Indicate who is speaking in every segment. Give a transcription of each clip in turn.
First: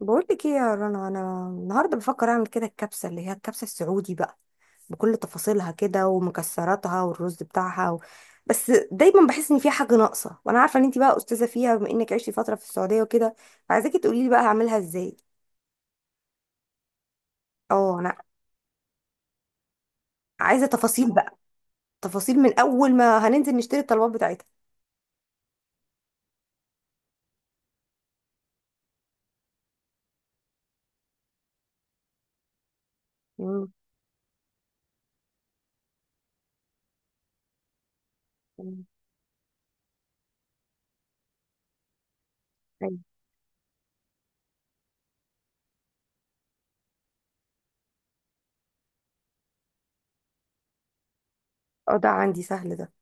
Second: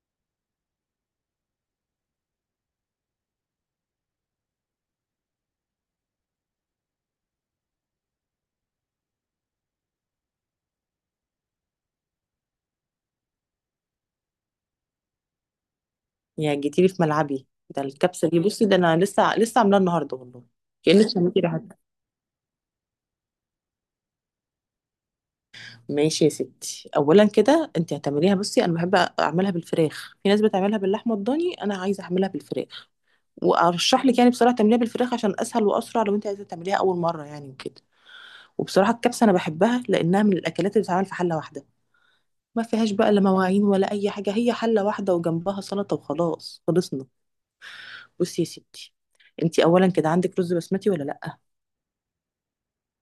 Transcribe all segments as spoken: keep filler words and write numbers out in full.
Speaker 1: بقول لك ايه يا رنا، انا النهارده بفكر اعمل كده الكبسه، اللي هي الكبسه السعودي بقى، بكل تفاصيلها كده، ومكسراتها، والرز بتاعها و... بس دايما بحس ان في حاجه ناقصه، وانا عارفه ان انت بقى استاذه فيها بما انك عشتي فتره في السعوديه وكده. فعايزاكي تقولي لي بقى هعملها ازاي.
Speaker 2: يا جيتيلي في ملعبي. ده
Speaker 1: اه انا.
Speaker 2: الكبسة دي، بصي، ده أنا لسه لسه عاملاها النهاردة والله.
Speaker 1: عايزه
Speaker 2: كأنك
Speaker 1: تفاصيل بقى،
Speaker 2: سميتي ريحتها.
Speaker 1: تفاصيل من اول ما هننزل نشتري الطلبات بتاعتها.
Speaker 2: ماشي يا ستي، أولا كده أنت هتعمليها، بصي أنا بحب أعملها بالفراخ، في ناس بتعملها باللحمة الضاني، أنا عايزة أعملها بالفراخ.
Speaker 1: مم.
Speaker 2: وأرشح لك يعني بصراحة تعمليها بالفراخ عشان أسهل وأسرع، لو أنت عايزة تعمليها أول مرة يعني وكده. وبصراحة الكبسة أنا بحبها لأنها من الأكلات اللي بتتعمل في حلة واحدة، ما فيهاش
Speaker 1: أيوة.
Speaker 2: بقى لا مواعين ولا أي حاجة، هي حلة واحدة وجنبها سلطة وخلاص خلصنا. بصي يا ستي، أنت أولا كده عندك رز بسمتي ولا لأ؟
Speaker 1: اه ده عندي، سهل ده.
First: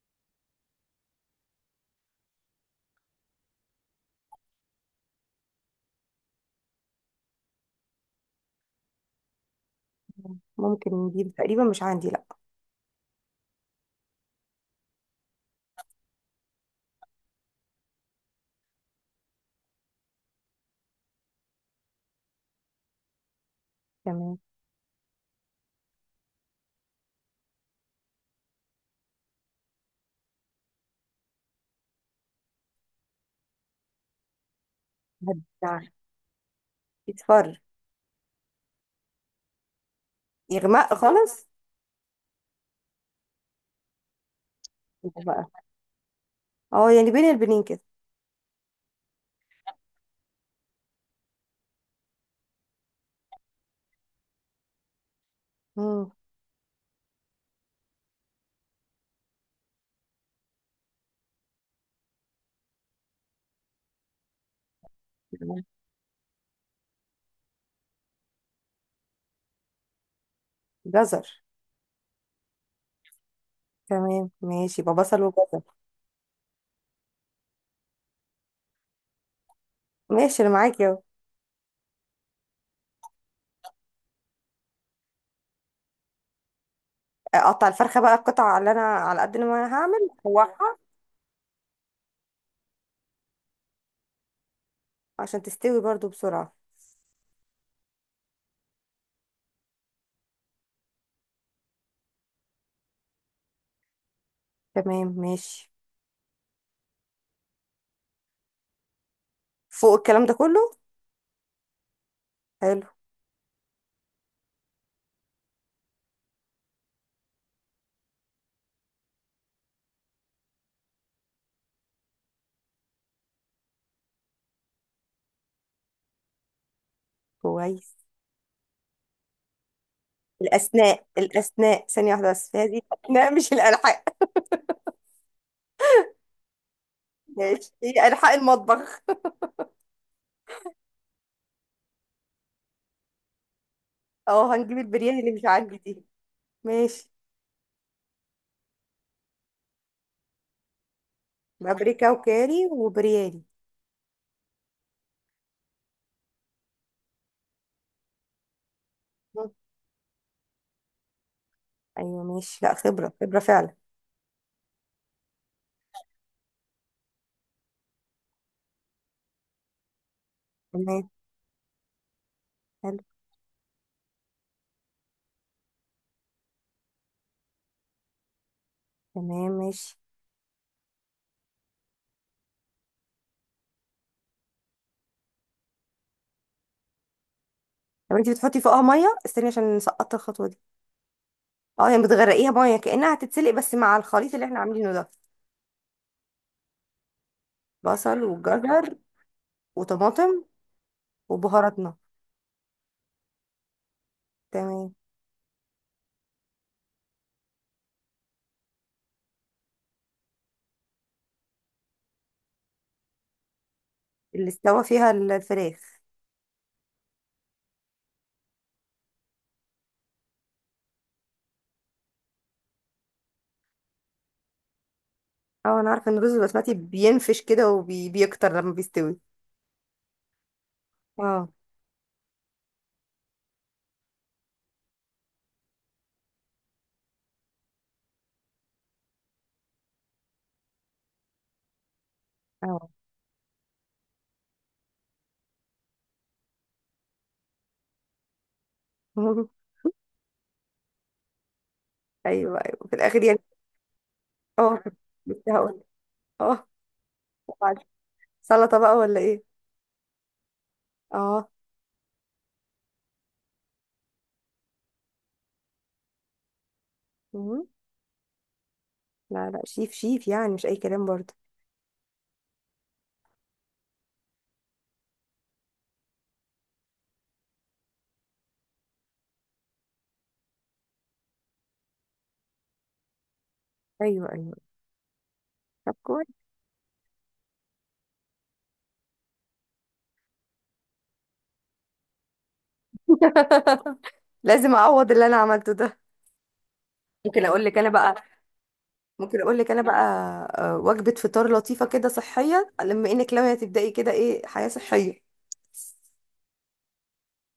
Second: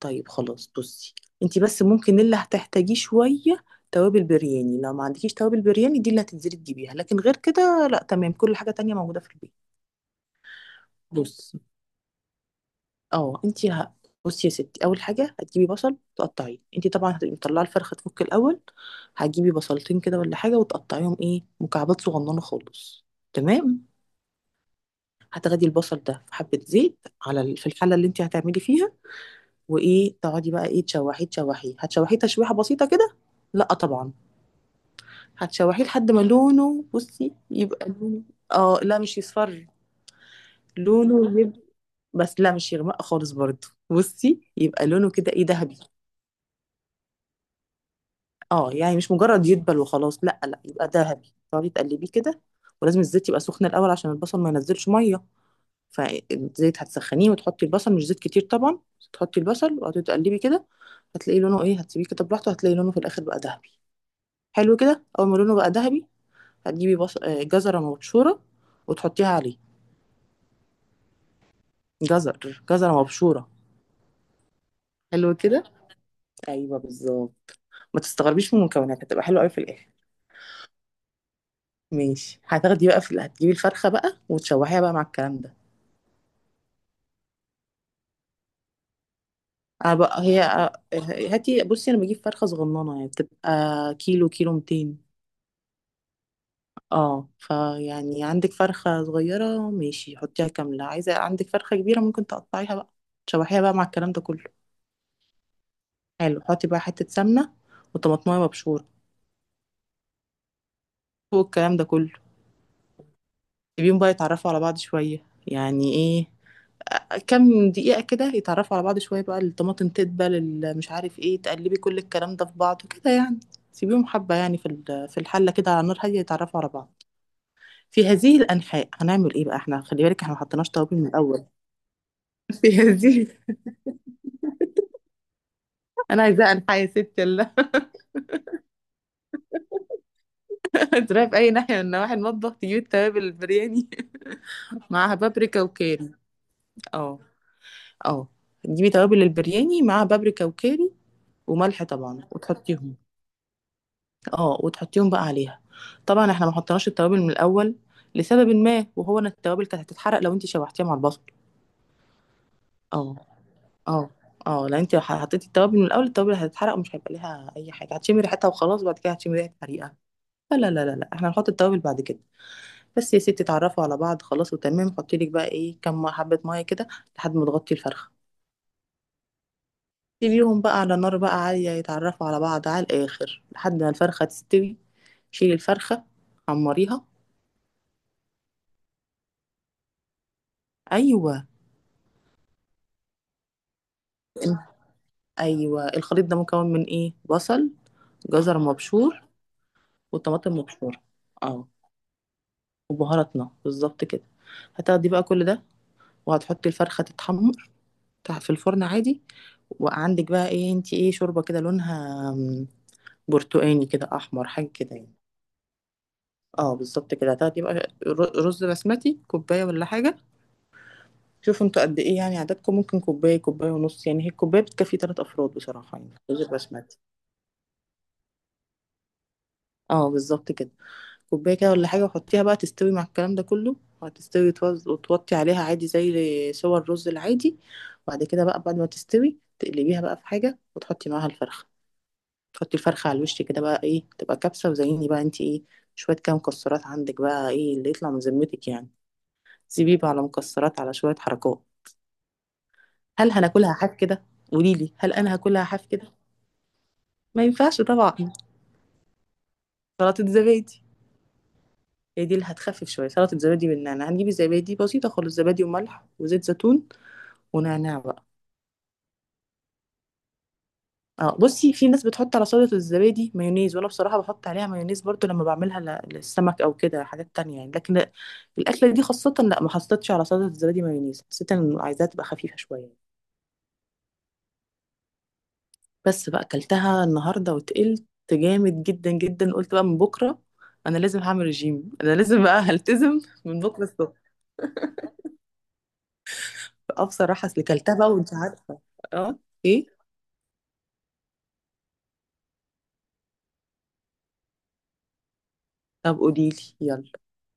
Speaker 2: طيب خلاص، بصي انتي بس ممكن اللي هتحتاجيه شوية توابل برياني، لو ما عندكيش توابل برياني دي اللي هتنزلي تجيبيها، لكن غير كده لا، تمام، كل حاجة تانية موجودة في البيت.
Speaker 1: ممكن نجيب
Speaker 2: بصي،
Speaker 1: تقريبا، مش عندي لا.
Speaker 2: اه انتي ه... بصي يا ستي، اول حاجة هتجيبي بصل تقطعيه، انتي طبعا هتبقي مطلعة الفرخة تفك الاول. هتجيبي بصلتين كده ولا حاجة وتقطعيهم ايه، مكعبات صغننة خالص. تمام.
Speaker 1: تمام.
Speaker 2: هتاخدي البصل ده في حبة زيت على ال- في الحلة اللي انتي هتعملي فيها، وايه، تقعدي بقى ايه، تشوحيه، تشوحيه، هتشوحيه تشويحة بسيطة كده، لا طبعا.
Speaker 1: هدي.
Speaker 2: هتشوحيه لحد ما لونه، بصي
Speaker 1: يتفر.
Speaker 2: يبقى لونه، اه لا مش يصفر،
Speaker 1: يغمق
Speaker 2: لونه
Speaker 1: خالص.
Speaker 2: يبقى، بس لا مش يغمق خالص برضه، بصي يبقى لونه
Speaker 1: يبقى
Speaker 2: كده
Speaker 1: بقى.
Speaker 2: ايه، ذهبي.
Speaker 1: اه يعني بين البنين كده.
Speaker 2: اه يعني مش مجرد يدبل وخلاص، لا لا، يبقى ذهبي، تقعدي تقلبيه كده. ولازم الزيت يبقى سخن الاول عشان البصل ما ينزلش ميه،
Speaker 1: مم.
Speaker 2: فالزيت هتسخنيه وتحطي البصل، مش زيت كتير طبعا، تحطي البصل وقعدي تقلبي كده، هتلاقي لونه ايه، هتسيبيه كده براحته، هتلاقي لونه في الاخر بقى ذهبي. حلو كده، اول ما لونه بقى ذهبي هتجيبي بص... آه، جزره مبشوره وتحطيها عليه.
Speaker 1: جزر.
Speaker 2: جزر، جزرة مبشورة.
Speaker 1: تمام ماشي، يبقى بصل
Speaker 2: حلو
Speaker 1: وجزر.
Speaker 2: كده، ايوه بالظبط. ما تستغربيش من المكونات، هتبقى حلوه قوي في الاخر.
Speaker 1: ماشي انا معاكي اهو.
Speaker 2: ماشي، هتاخدي بقى في ال- هتجيبي الفرخه بقى وتشوحيها بقى مع الكلام ده.
Speaker 1: اقطع الفرخه بقى القطع، اللي انا على قد ما انا
Speaker 2: انا
Speaker 1: هعمل
Speaker 2: بقى هي،
Speaker 1: اشوحها،
Speaker 2: هاتي، بصي انا بجيب فرخه صغننه يعني بتبقى كيلو، كيلو ميتين.
Speaker 1: عشان تستوي برضو بسرعه.
Speaker 2: اه فيعني عندك فرخه صغيره ماشي حطيها كامله، عايزه عندك فرخه كبيره ممكن تقطعيها بقى. تشوحيها بقى مع الكلام ده كله.
Speaker 1: تمام ماشي.
Speaker 2: حلو، حطي بقى حته سمنه وطماطمايه مبشوره
Speaker 1: فوق الكلام ده كله.
Speaker 2: فوق الكلام ده كله.
Speaker 1: حلو.
Speaker 2: سيبيهم بقى يتعرفوا على بعض شويه يعني ايه، كام دقيقة كده يتعرفوا على بعض شوية، بقى الطماطم تدبل، ال- مش عارف ايه، تقلبي كل الكلام ده في بعضه كده يعني. سيبيهم حبة يعني في ال-، في الحلة كده على نار هادية يتعرفوا على بعض.
Speaker 1: كويس.
Speaker 2: في هذه الأنحاء هنعمل ايه بقى احنا، خلي بالك احنا ما حطيناش توابل
Speaker 1: الاسناء
Speaker 2: من الأول.
Speaker 1: الاسناء، ثانيه واحده بس،
Speaker 2: في
Speaker 1: هذه
Speaker 2: هذه،
Speaker 1: الاسناء مش الالحاق.
Speaker 2: أنا عايزة أنحاء يا ستي الله.
Speaker 1: ماشي، هي الحاق المطبخ.
Speaker 2: تروحي في أي ناحية من نواحي المطبخ تجيبي التوابل البرياني.
Speaker 1: اه هنجيب
Speaker 2: معاها
Speaker 1: البرياني اللي مش
Speaker 2: بابريكا
Speaker 1: عندي دي.
Speaker 2: وكاري.
Speaker 1: ماشي.
Speaker 2: اه، اه، تجيبي توابل البرياني، معاها بابريكا وكاري وملح
Speaker 1: بابريكا
Speaker 2: طبعا
Speaker 1: وكاري
Speaker 2: وتحطيهم.
Speaker 1: وبرياني.
Speaker 2: اه، وتحطيهم بقى عليها. طبعا احنا ما حطيناش التوابل من الاول لسبب ما، وهو ان
Speaker 1: مم.
Speaker 2: التوابل كانت هتتحرق لو انت شوحتيها مع البصل.
Speaker 1: ايوه ماشي، لا خبره
Speaker 2: اه،
Speaker 1: خبره فعلا.
Speaker 2: اه، اه لو انت حطيتي التوابل من الاول التوابل هتتحرق، ومش هيبقى ليها اي حاجه، هتشمي ريحتها وخلاص بعد كده هتشمي ريحه حريقه. لا لا لا لا لا،
Speaker 1: تمام.
Speaker 2: احنا هنحط التوابل بعد كده.
Speaker 1: حلو.
Speaker 2: بس يا ستي اتعرفوا على بعض خلاص وتمام، حطي لك بقى ايه، كم حبه ميه كده لحد ما تغطي الفرخه.
Speaker 1: تمام ماشي.
Speaker 2: سيبيهم بقى على نار بقى عاليه يتعرفوا على بعض على الاخر لحد ما الفرخه تستوي. شيلي الفرخه، حمريها.
Speaker 1: طب انت بتحطي فوقها ميه؟ استني، عشان سقطت الخطوه دي.
Speaker 2: ايوه.
Speaker 1: اه يعني بتغرقيها ميه، كانها هتتسلق بس مع الخليط اللي احنا عاملينه ده.
Speaker 2: ايوه، الخليط ده مكون من ايه، بصل.
Speaker 1: بصل
Speaker 2: جزر
Speaker 1: وجزر.
Speaker 2: مبشور.
Speaker 1: وطماطم.
Speaker 2: وطماطم مبشوره. اه،
Speaker 1: وبهاراتنا.
Speaker 2: وبهاراتنا بالظبط كده.
Speaker 1: تمام.
Speaker 2: هتاخدي بقى كل ده وهتحطي الفرخه تتحمر، تح- في الفرن عادي. وعندك بقى ايه انتي ايه، شوربه كده لونها م، برتقاني كده، احمر،
Speaker 1: اللي
Speaker 2: حاجه
Speaker 1: استوى
Speaker 2: كده
Speaker 1: فيها
Speaker 2: يعني.
Speaker 1: الفراخ.
Speaker 2: اه بالظبط كده. هتاخدي بقى ر- رز بسمتي كوبايه ولا حاجه، شوفوا انتوا قد ايه يعني عددكم، ممكن كوبايه كوبايه ونص يعني، هي الكوبايه بتكفي ثلاث افراد
Speaker 1: اه انا
Speaker 2: بصراحه
Speaker 1: عارفه
Speaker 2: يعني،
Speaker 1: ان الرز
Speaker 2: رز
Speaker 1: البسمتي
Speaker 2: بسمتي.
Speaker 1: بينفش كده وبيكتر لما بيستوي.
Speaker 2: اه بالظبط كده.
Speaker 1: اه.
Speaker 2: كوباية كده ولا حاجة، وحطيها بقى تستوي مع الكلام ده كله، وهتستوي وتوز- وتوطي عليها عادي زي سوى الرز العادي. وبعد كده بقى بعد ما تستوي تقلبيها بقى في حاجة، وتحطي معاها الفرخة، تحطي
Speaker 1: اه.
Speaker 2: الفرخة على الوش كده بقى ايه، تبقى كبسة، وزيني بقى انت ايه، شوية كام مكسرات عندك بقى ايه اللي يطلع من ذمتك يعني. سيبيه بقى على مكسرات، على شوية حركات.
Speaker 1: ايوه ايوه، في الاخر
Speaker 2: هل
Speaker 1: يعني.
Speaker 2: هناكلها حاف كده؟
Speaker 1: اه
Speaker 2: قوليلي
Speaker 1: كنت،
Speaker 2: هل انا
Speaker 1: لسه
Speaker 2: هاكلها
Speaker 1: هقول.
Speaker 2: حاف كده؟
Speaker 1: اه.
Speaker 2: ما
Speaker 1: وبعد-
Speaker 2: ينفعش طبعا.
Speaker 1: سلطه بقى ولا ايه؟
Speaker 2: سلطة زبادي.
Speaker 1: اه.
Speaker 2: هي دي اللي هتخفف شوية، سلطة زبادي بالنعناع، هنجيب الزبادي بسيطة خالص، زبادي وملح وزيت زيتون
Speaker 1: مم.
Speaker 2: ونعناع بقى.
Speaker 1: لا لا، شيف شيف، يعني مش اي كلام برضه.
Speaker 2: اه بصي في ناس بتحط على سلطة الزبادي مايونيز، وانا بصراحة بحط عليها مايونيز برضو لما بعملها ل- للسمك او كده حاجات تانية يعني، لكن لا- الاكلة دي خاصة لا ما حطيتش على سلطة الزبادي مايونيز، حسيت ان عايزاها تبقى خفيفة شوية.
Speaker 1: ايوه ايوه. طب
Speaker 2: بس
Speaker 1: كويس.
Speaker 2: بقى اكلتها النهاردة وتقلت جامد جدا جدا، قلت بقى من بكرة انا لازم هعمل رجيم، انا لازم بقى هلتزم من بكرة الصبح.
Speaker 1: لازم اعوض اللي انا عملته ده.
Speaker 2: اه
Speaker 1: ممكن
Speaker 2: بصراحة اصل
Speaker 1: اقول لك انا
Speaker 2: كلتها بقى
Speaker 1: بقى.
Speaker 2: وانت عارفة. اه.
Speaker 1: ممكن اقول لك انا بقى.
Speaker 2: ايه؟
Speaker 1: آه، وجبه فطار لطيفه كده صحيه، لما انك لما تبداي كده ايه، حياه صحيه.
Speaker 2: طب قوليلي يلا.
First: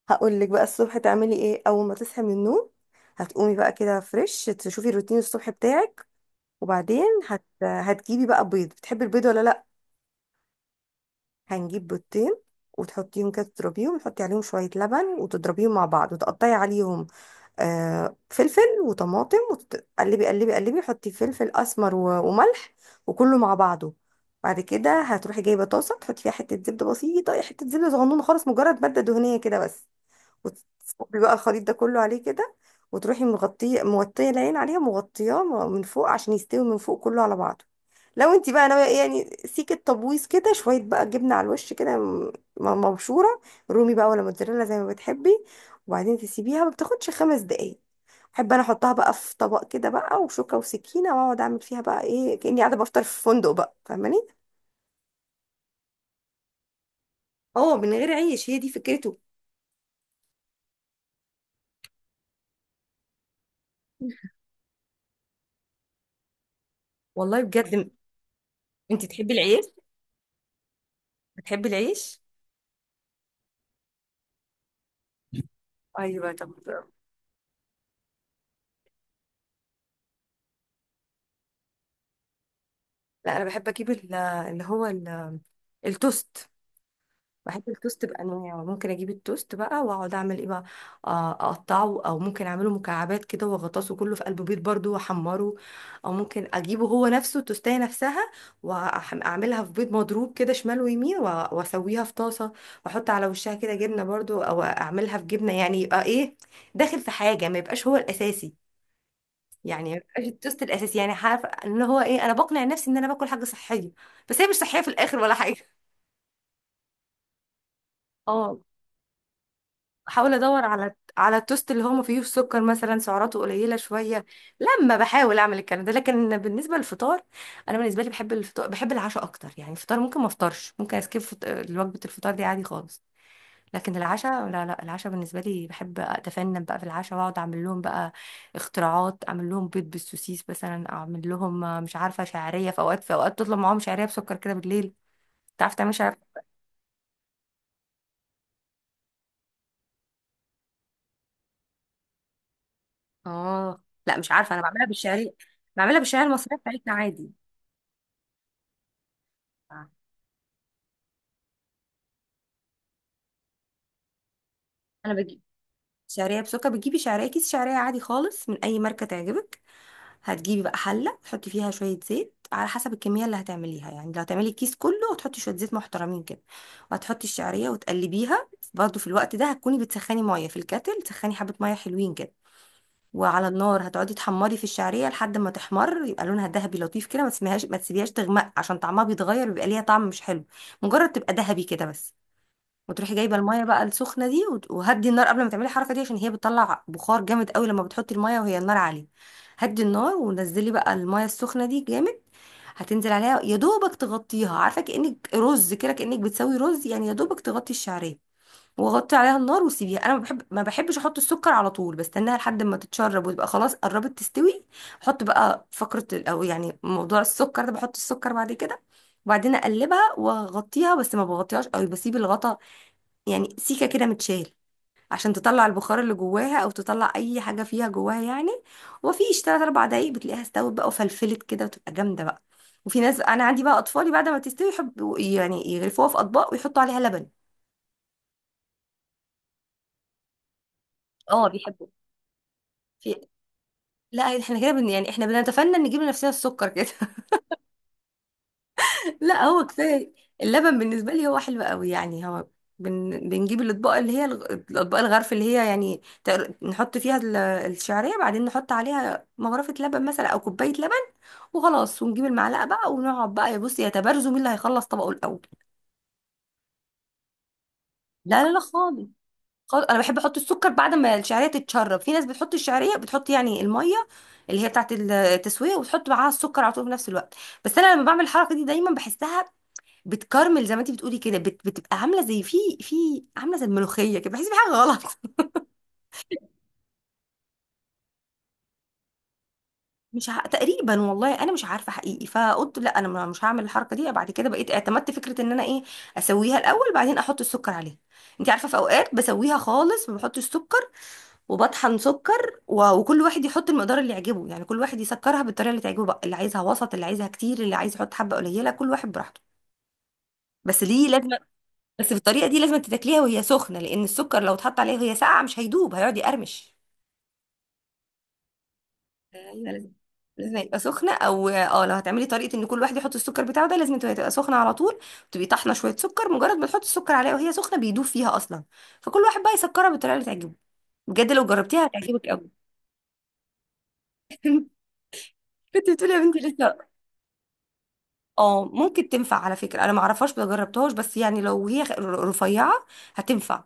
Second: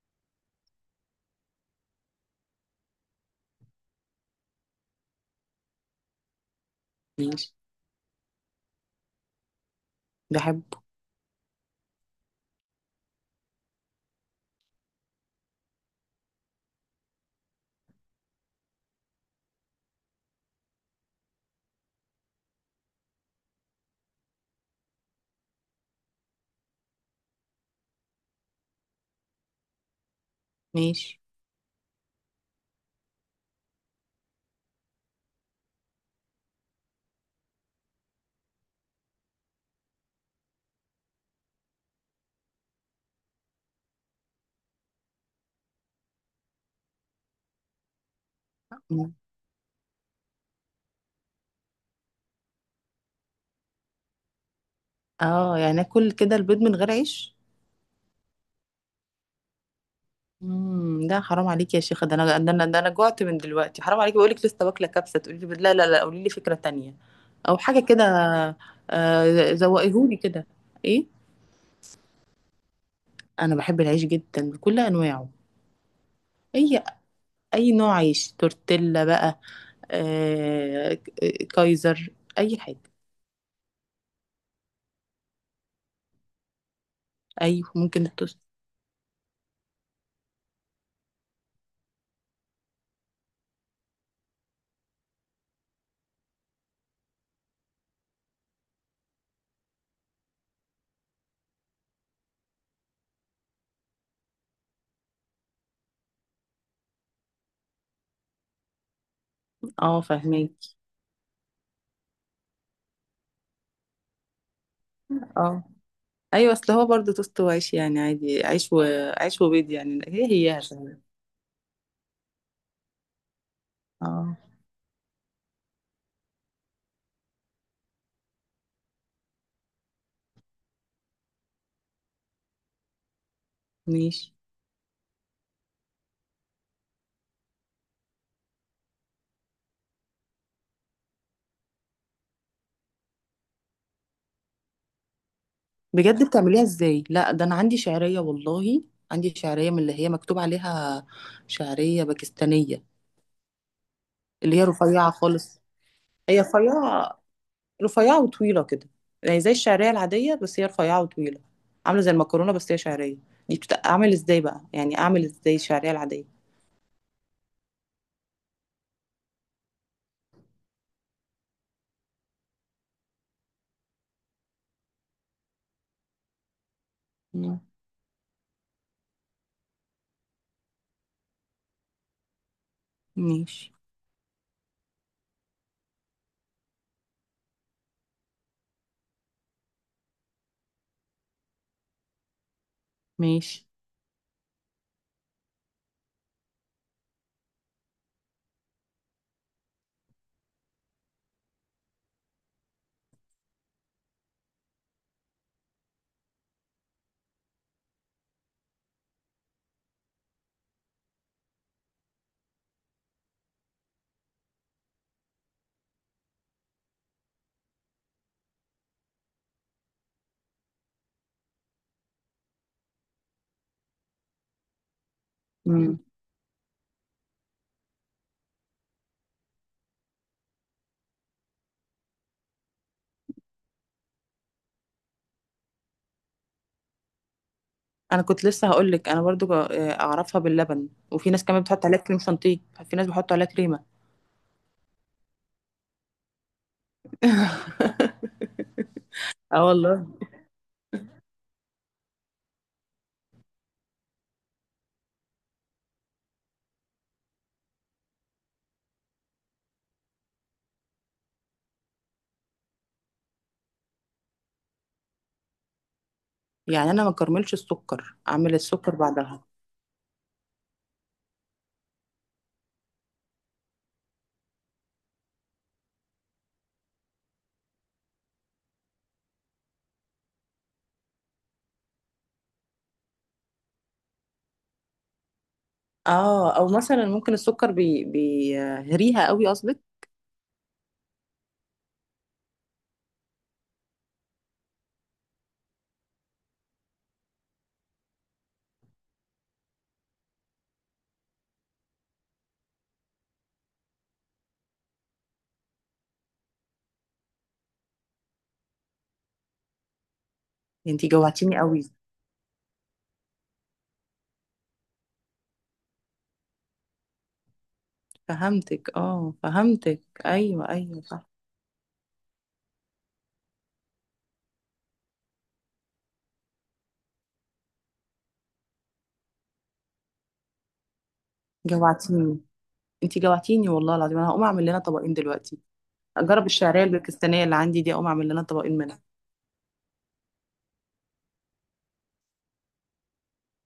Speaker 1: هقول لك بقى الصبح تعملي ايه اول ما تصحي من النوم. هتقومي بقى كده فريش، تشوفي الروتين الصبح بتاعك. وبعدين هت...
Speaker 2: ماشي.
Speaker 1: هتجيبي بقى بيض. بتحبي البيض ولا لا؟
Speaker 2: بحبه.
Speaker 1: هنجيب بيضتين، وتحطيهم كده تضربيهم، تحطي عليهم شويه لبن وتضربيهم مع بعض، وتقطعي عليهم آه، فلفل وطماطم، وتقلبي قلبي قلبي. حطي فلفل اسمر و- وملح وكله مع بعضه. بعد كده هتروحي جايبه طاسه، تحطي فيها حته زبده بسيطه، حته زبده صغنونه خالص، مجرد ماده دهنيه كده بس، وتصبي
Speaker 2: ماشي.
Speaker 1: بقى الخليط ده كله عليه كده. وتروحي مغطيه موطيه العين عليها، مغطياه م- من فوق، عشان يستوي من فوق كله على بعضه. لو انت بقى ناويه ايه يعني، سيكه تبويض كده شويه، بقى جبنه على الوش كده م- م- مبشوره. رومي بقى ولا موتزاريلا زي ما بتحبي. وبعدين تسيبيها، ما بتاخدش خمس دقايق. احب انا احطها بقى في طبق كده بقى، وشوكه وسكينه، واقعد اعمل فيها بقى ايه، كاني قاعده بفطر في فندق بقى، فاهماني؟
Speaker 2: اه يعني اكل كده البيض من غير عيش؟
Speaker 1: اه، من غير عيش، هي دي فكرته.
Speaker 2: امم ده حرام عليك يا شيخه، ده انا، ده انا، ده انا جوعت من دلوقتي، حرام عليكي، بقول لك لسه واكله كبسه تقولي لي بيض. لا لا لا، قولي لي فكره تانية،
Speaker 1: والله
Speaker 2: او حاجه
Speaker 1: بجد.
Speaker 2: كده.
Speaker 1: انت تحبي
Speaker 2: آه
Speaker 1: العيش؟
Speaker 2: زوقيهولي كده. ايه؟
Speaker 1: بتحبي العيش؟
Speaker 2: انا بحب العيش جدا بكل انواعه.
Speaker 1: ايوه طب.
Speaker 2: اي اي نوع عيش، تورتيلا بقى، آه، كايزر، اي حاجه.
Speaker 1: لا انا بحب اجيب ال- اللي هو ال- التوست. بحب
Speaker 2: ايوه
Speaker 1: التوست
Speaker 2: ممكن التوست.
Speaker 1: بانواعه، ممكن اجيب التوست بقى واقعد اعمل ايه بقى، آه، اقطعه، او ممكن اعمله مكعبات كده واغطسه كله في قلب بيض برضو واحمره. او ممكن اجيبه هو نفسه التوستايه نفسها، واعملها في بيض مضروب كده شمال ويمين، وأ- واسويها في طاسه، واحط على وشها كده جبنه برضو، او اعملها في جبنه، يعني يبقى ايه، داخل في حاجه، ما يبقاش هو الاساسي. يعني
Speaker 2: اه
Speaker 1: مبقاش
Speaker 2: فاهمين.
Speaker 1: التوست الاساسي، يعني عارفه ان هو ايه، انا بقنع نفسي ان انا باكل حاجه صحيه، بس هي مش صحيه في الاخر ولا حاجه.
Speaker 2: اه، ايوه، اصل هو برضه توست وعيش يعني، عادي،
Speaker 1: اه
Speaker 2: عيش وعيش وبيض يعني، هي
Speaker 1: بحاول
Speaker 2: هي
Speaker 1: ادور على
Speaker 2: فاهمة.
Speaker 1: على التوست اللي هو ما فيهوش سكر مثلا، سعراته قليله شويه،
Speaker 2: اه.
Speaker 1: لما بحاول اعمل الكلام ده. لكن بالنسبه للفطار، انا بالنسبه لي بحب الفطار، بحب العشاء اكتر يعني. الفطار ممكن ما افطرش، ممكن اسكيب فط... وجبه الفطار دي عادي خالص. لكن
Speaker 2: ماشي.
Speaker 1: العشاء لا لا، العشاء بالنسبة لي بحب أتفنن بقى في العشاء، وأقعد أعمل لهم بقى اختراعات، أعمل لهم بيض بالسوسيس مثلا، أعمل لهم آه، مش عارفة، شعرية. في أوقات في أوقات تطلب معاهم شعرية بسكر كده بالليل. تعرف تعمل
Speaker 2: بجد
Speaker 1: شعرية؟
Speaker 2: بتعمليها ازاي؟ لا ده انا عندي شعرية والله، عندي شعرية من اللي هي مكتوب عليها شعرية باكستانية.
Speaker 1: آه. لا مش عارفة،
Speaker 2: اللي
Speaker 1: أنا
Speaker 2: هي
Speaker 1: بعملها
Speaker 2: رفيعة
Speaker 1: بالشعرية،
Speaker 2: خالص.
Speaker 1: بعملها بالشعرية
Speaker 2: هي
Speaker 1: المصرية بتاعتنا
Speaker 2: رفيعة.
Speaker 1: عادي.
Speaker 2: رفيعة وطويلة كده، يعني زي
Speaker 1: آه.
Speaker 2: الشعرية العادية بس هي رفيعة وطويلة. عاملة زي المكرونة بس هي شعرية. دي بت... اعمل ازاي بقى يعني،
Speaker 1: أنا
Speaker 2: اعمل
Speaker 1: بجيب
Speaker 2: ازاي الشعرية العادية؟
Speaker 1: شعرية بسكر. بتجيبي شعرية، كيس شعرية عادي خالص من أي ماركة تعجبك. هتجيبي بقى حلة تحطي فيها شوية زيت على حسب الكمية اللي هتعمليها، يعني لو هتعملي الكيس كله هتحطي شوية زيت محترمين كده، وهتحطي
Speaker 2: مم.
Speaker 1: الشعرية وتقلبيها. برضه في الوقت ده هتكوني بتسخني مية في الكاتل، تسخني حبة مية حلوين كده، وعلى
Speaker 2: ماشي.
Speaker 1: النار هتقعدي تحمري في الشعرية لحد ما تحمر، يبقى لونها ذهبي لطيف كده، ما تسميهاش، ما تسيبيهاش تغمق، عشان طعمها بيتغير، بيبقى ليها طعم مش حلو. مجرد تبقى ذهبي كده بس. وتروحي جايبه الميه
Speaker 2: ماشي.
Speaker 1: بقى السخنه دي، وت- وهدي النار قبل ما تعملي الحركه دي، عشان هي بتطلع بخار جامد قوي لما بتحطي الميه وهي النار عاليه. هدي النار، ونزلي بقى الميه السخنه دي جامد، هتنزل عليها يا دوبك تغطيها، عارفه كانك رز كده، كانك بتسوي رز يعني، يا دوبك تغطي الشعريه. وغطي عليها النار وسيبيها. انا ما بحب، ما بحبش احط السكر على طول، بستناها لحد ما تتشرب، وتبقى خلاص قربت تستوي. احط بقى فقره ال- او يعني موضوع السكر ده، بحط السكر بعد كده. وبعدين اقلبها واغطيها، بس ما بغطيهاش قوي، بسيب الغطا، يعني سيكة كده متشال، عشان تطلع
Speaker 2: مم.
Speaker 1: البخار اللي جواها، او تطلع اي حاجة فيها جواها يعني. ومفيش تلات اربع دقايق بتلاقيها استوت بقى، وفلفلت كده، وتبقى جامدة بقى. وفي ناس، انا عندي بقى اطفالي، بعد ما تستوي يحبوا يعني يغرفوها في اطباق ويحطوا عليها لبن.
Speaker 2: انا كنت لسه هقول لك انا برضو، جا- آه، اعرفها باللبن، وفي ناس
Speaker 1: اه
Speaker 2: كمان بتحط
Speaker 1: بيحبوا.
Speaker 2: عليها كريم شانتيه. في ناس
Speaker 1: في.
Speaker 2: بيحطوا عليها كريمة.
Speaker 1: لا احنا كده بن... يعني احنا بنتفنن نجيب لنفسنا السكر كده. لا
Speaker 2: اه
Speaker 1: هو
Speaker 2: والله.
Speaker 1: كفايه. اللبن بالنسبه لي هو حلو قوي يعني. هو بن... بنجيب الاطباق، اللي هي الغ- الاطباق الغرف، اللي هي يعني تقر- نحط فيها ال- الشعريه، بعدين نحط عليها مغرفه لبن مثلا، او كوبايه لبن، وخلاص. ونجيب المعلقه بقى ونقعد بقى يا بصي، يتبارزوا مين اللي هيخلص طبقه الاول.
Speaker 2: يعني انا ما اكرملش السكر،
Speaker 1: لا لا
Speaker 2: اعمل
Speaker 1: لا
Speaker 2: السكر
Speaker 1: خالص،
Speaker 2: بعدها.
Speaker 1: خالص. انا بحب احط السكر بعد ما الشعريه تتشرب. في ناس بتحط الشعريه، بتحط يعني الميه، اللي هي بتاعت التسويه، وتحط معاها السكر على طول في نفس الوقت، بس انا لما بعمل الحركه دي دايما بحسها بتكرمل زي ما انت بتقولي كده، بت... بتبقى عامله زي في في عامله زي الملوخيه كده، بحس بحاجه غلط.
Speaker 2: اه او مثلا ممكن السكر بي بيهريها قوي قصدك.
Speaker 1: مش ع... تقريبا والله انا مش عارفه حقيقي، فقلت لا انا ما- مش هعمل الحركه دي بعد كده، بقيت اعتمدت فكره ان انا ايه، اسويها الاول بعدين احط السكر عليها. انت عارفه في اوقات بسويها خالص ما بحطش سكر، وبطحن سكر و... وكل واحد يحط المقدار اللي يعجبه، يعني كل واحد يسكرها بالطريقه اللي تعجبه بقى، اللي عايزها وسط، اللي عايزها كتير، اللي عايز يحط حبه قليله، كل واحد براحته. بس دي
Speaker 2: انتي
Speaker 1: لازم.
Speaker 2: جوعتيني قوي.
Speaker 1: بس بالطريقه دي لازم تتاكليها وهي سخنه، لان السكر لو اتحط عليها وهي ساقعه مش هيدوب، هيقعد يقرمش.
Speaker 2: فهمتك، اه
Speaker 1: ايوه لازم.
Speaker 2: فهمتك،
Speaker 1: لازم
Speaker 2: ايوه
Speaker 1: يبقى
Speaker 2: ايوه
Speaker 1: سخنه،
Speaker 2: صح.
Speaker 1: او اه لو هتعملي طريقه ان كل واحد يحط السكر بتاعه ده، لازم تبقى تبقى سخنه على طول. تبقي طحنه شويه سكر، مجرد ما تحطي السكر عليها وهي سخنه بيدوب فيها اصلا. فكل واحد بقى يسكرها بالطريقه اللي تعجبه. بجد لو جربتيها هتعجبك
Speaker 2: جوعتيني.
Speaker 1: قوي.
Speaker 2: انتي جوعتيني والله العظيم، انا هقوم اعمل لنا طبقين دلوقتي.
Speaker 1: كنت بتقولي يا بنتي
Speaker 2: اجرب
Speaker 1: لسه.
Speaker 2: الشعريه الباكستانيه اللي عندي دي، اقوم اعمل لنا
Speaker 1: اه
Speaker 2: طبقين منها.
Speaker 1: ممكن تنفع على فكره، انا ما اعرفهاش ما جربتهاش، بس يعني لو هي خ- رفيعه هتنفع.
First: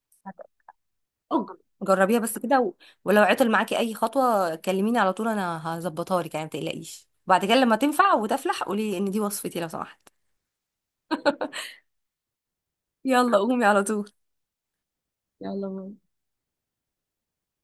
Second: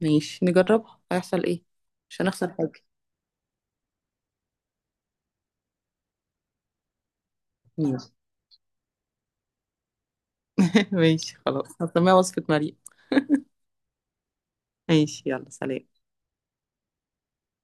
Speaker 2: ماشي نجربها هيحصل
Speaker 1: أج-
Speaker 2: ايه،
Speaker 1: جربيها
Speaker 2: مش
Speaker 1: بس
Speaker 2: هنخسر
Speaker 1: كده
Speaker 2: حاجه.
Speaker 1: و... ولو عطل معاكي اي خطوه كلميني على طول انا هظبطها لك يعني، ما تقلقيش، وبعد كده لما
Speaker 2: ماشي.
Speaker 1: تنفع وتفلح قولي ان دي وصفتي لو سمحت.
Speaker 2: ماشي خلاص هسميها وصفه مريم.
Speaker 1: يلا قومي على طول.
Speaker 2: ماشي، يلا
Speaker 1: يلا
Speaker 2: سلام.
Speaker 1: باي.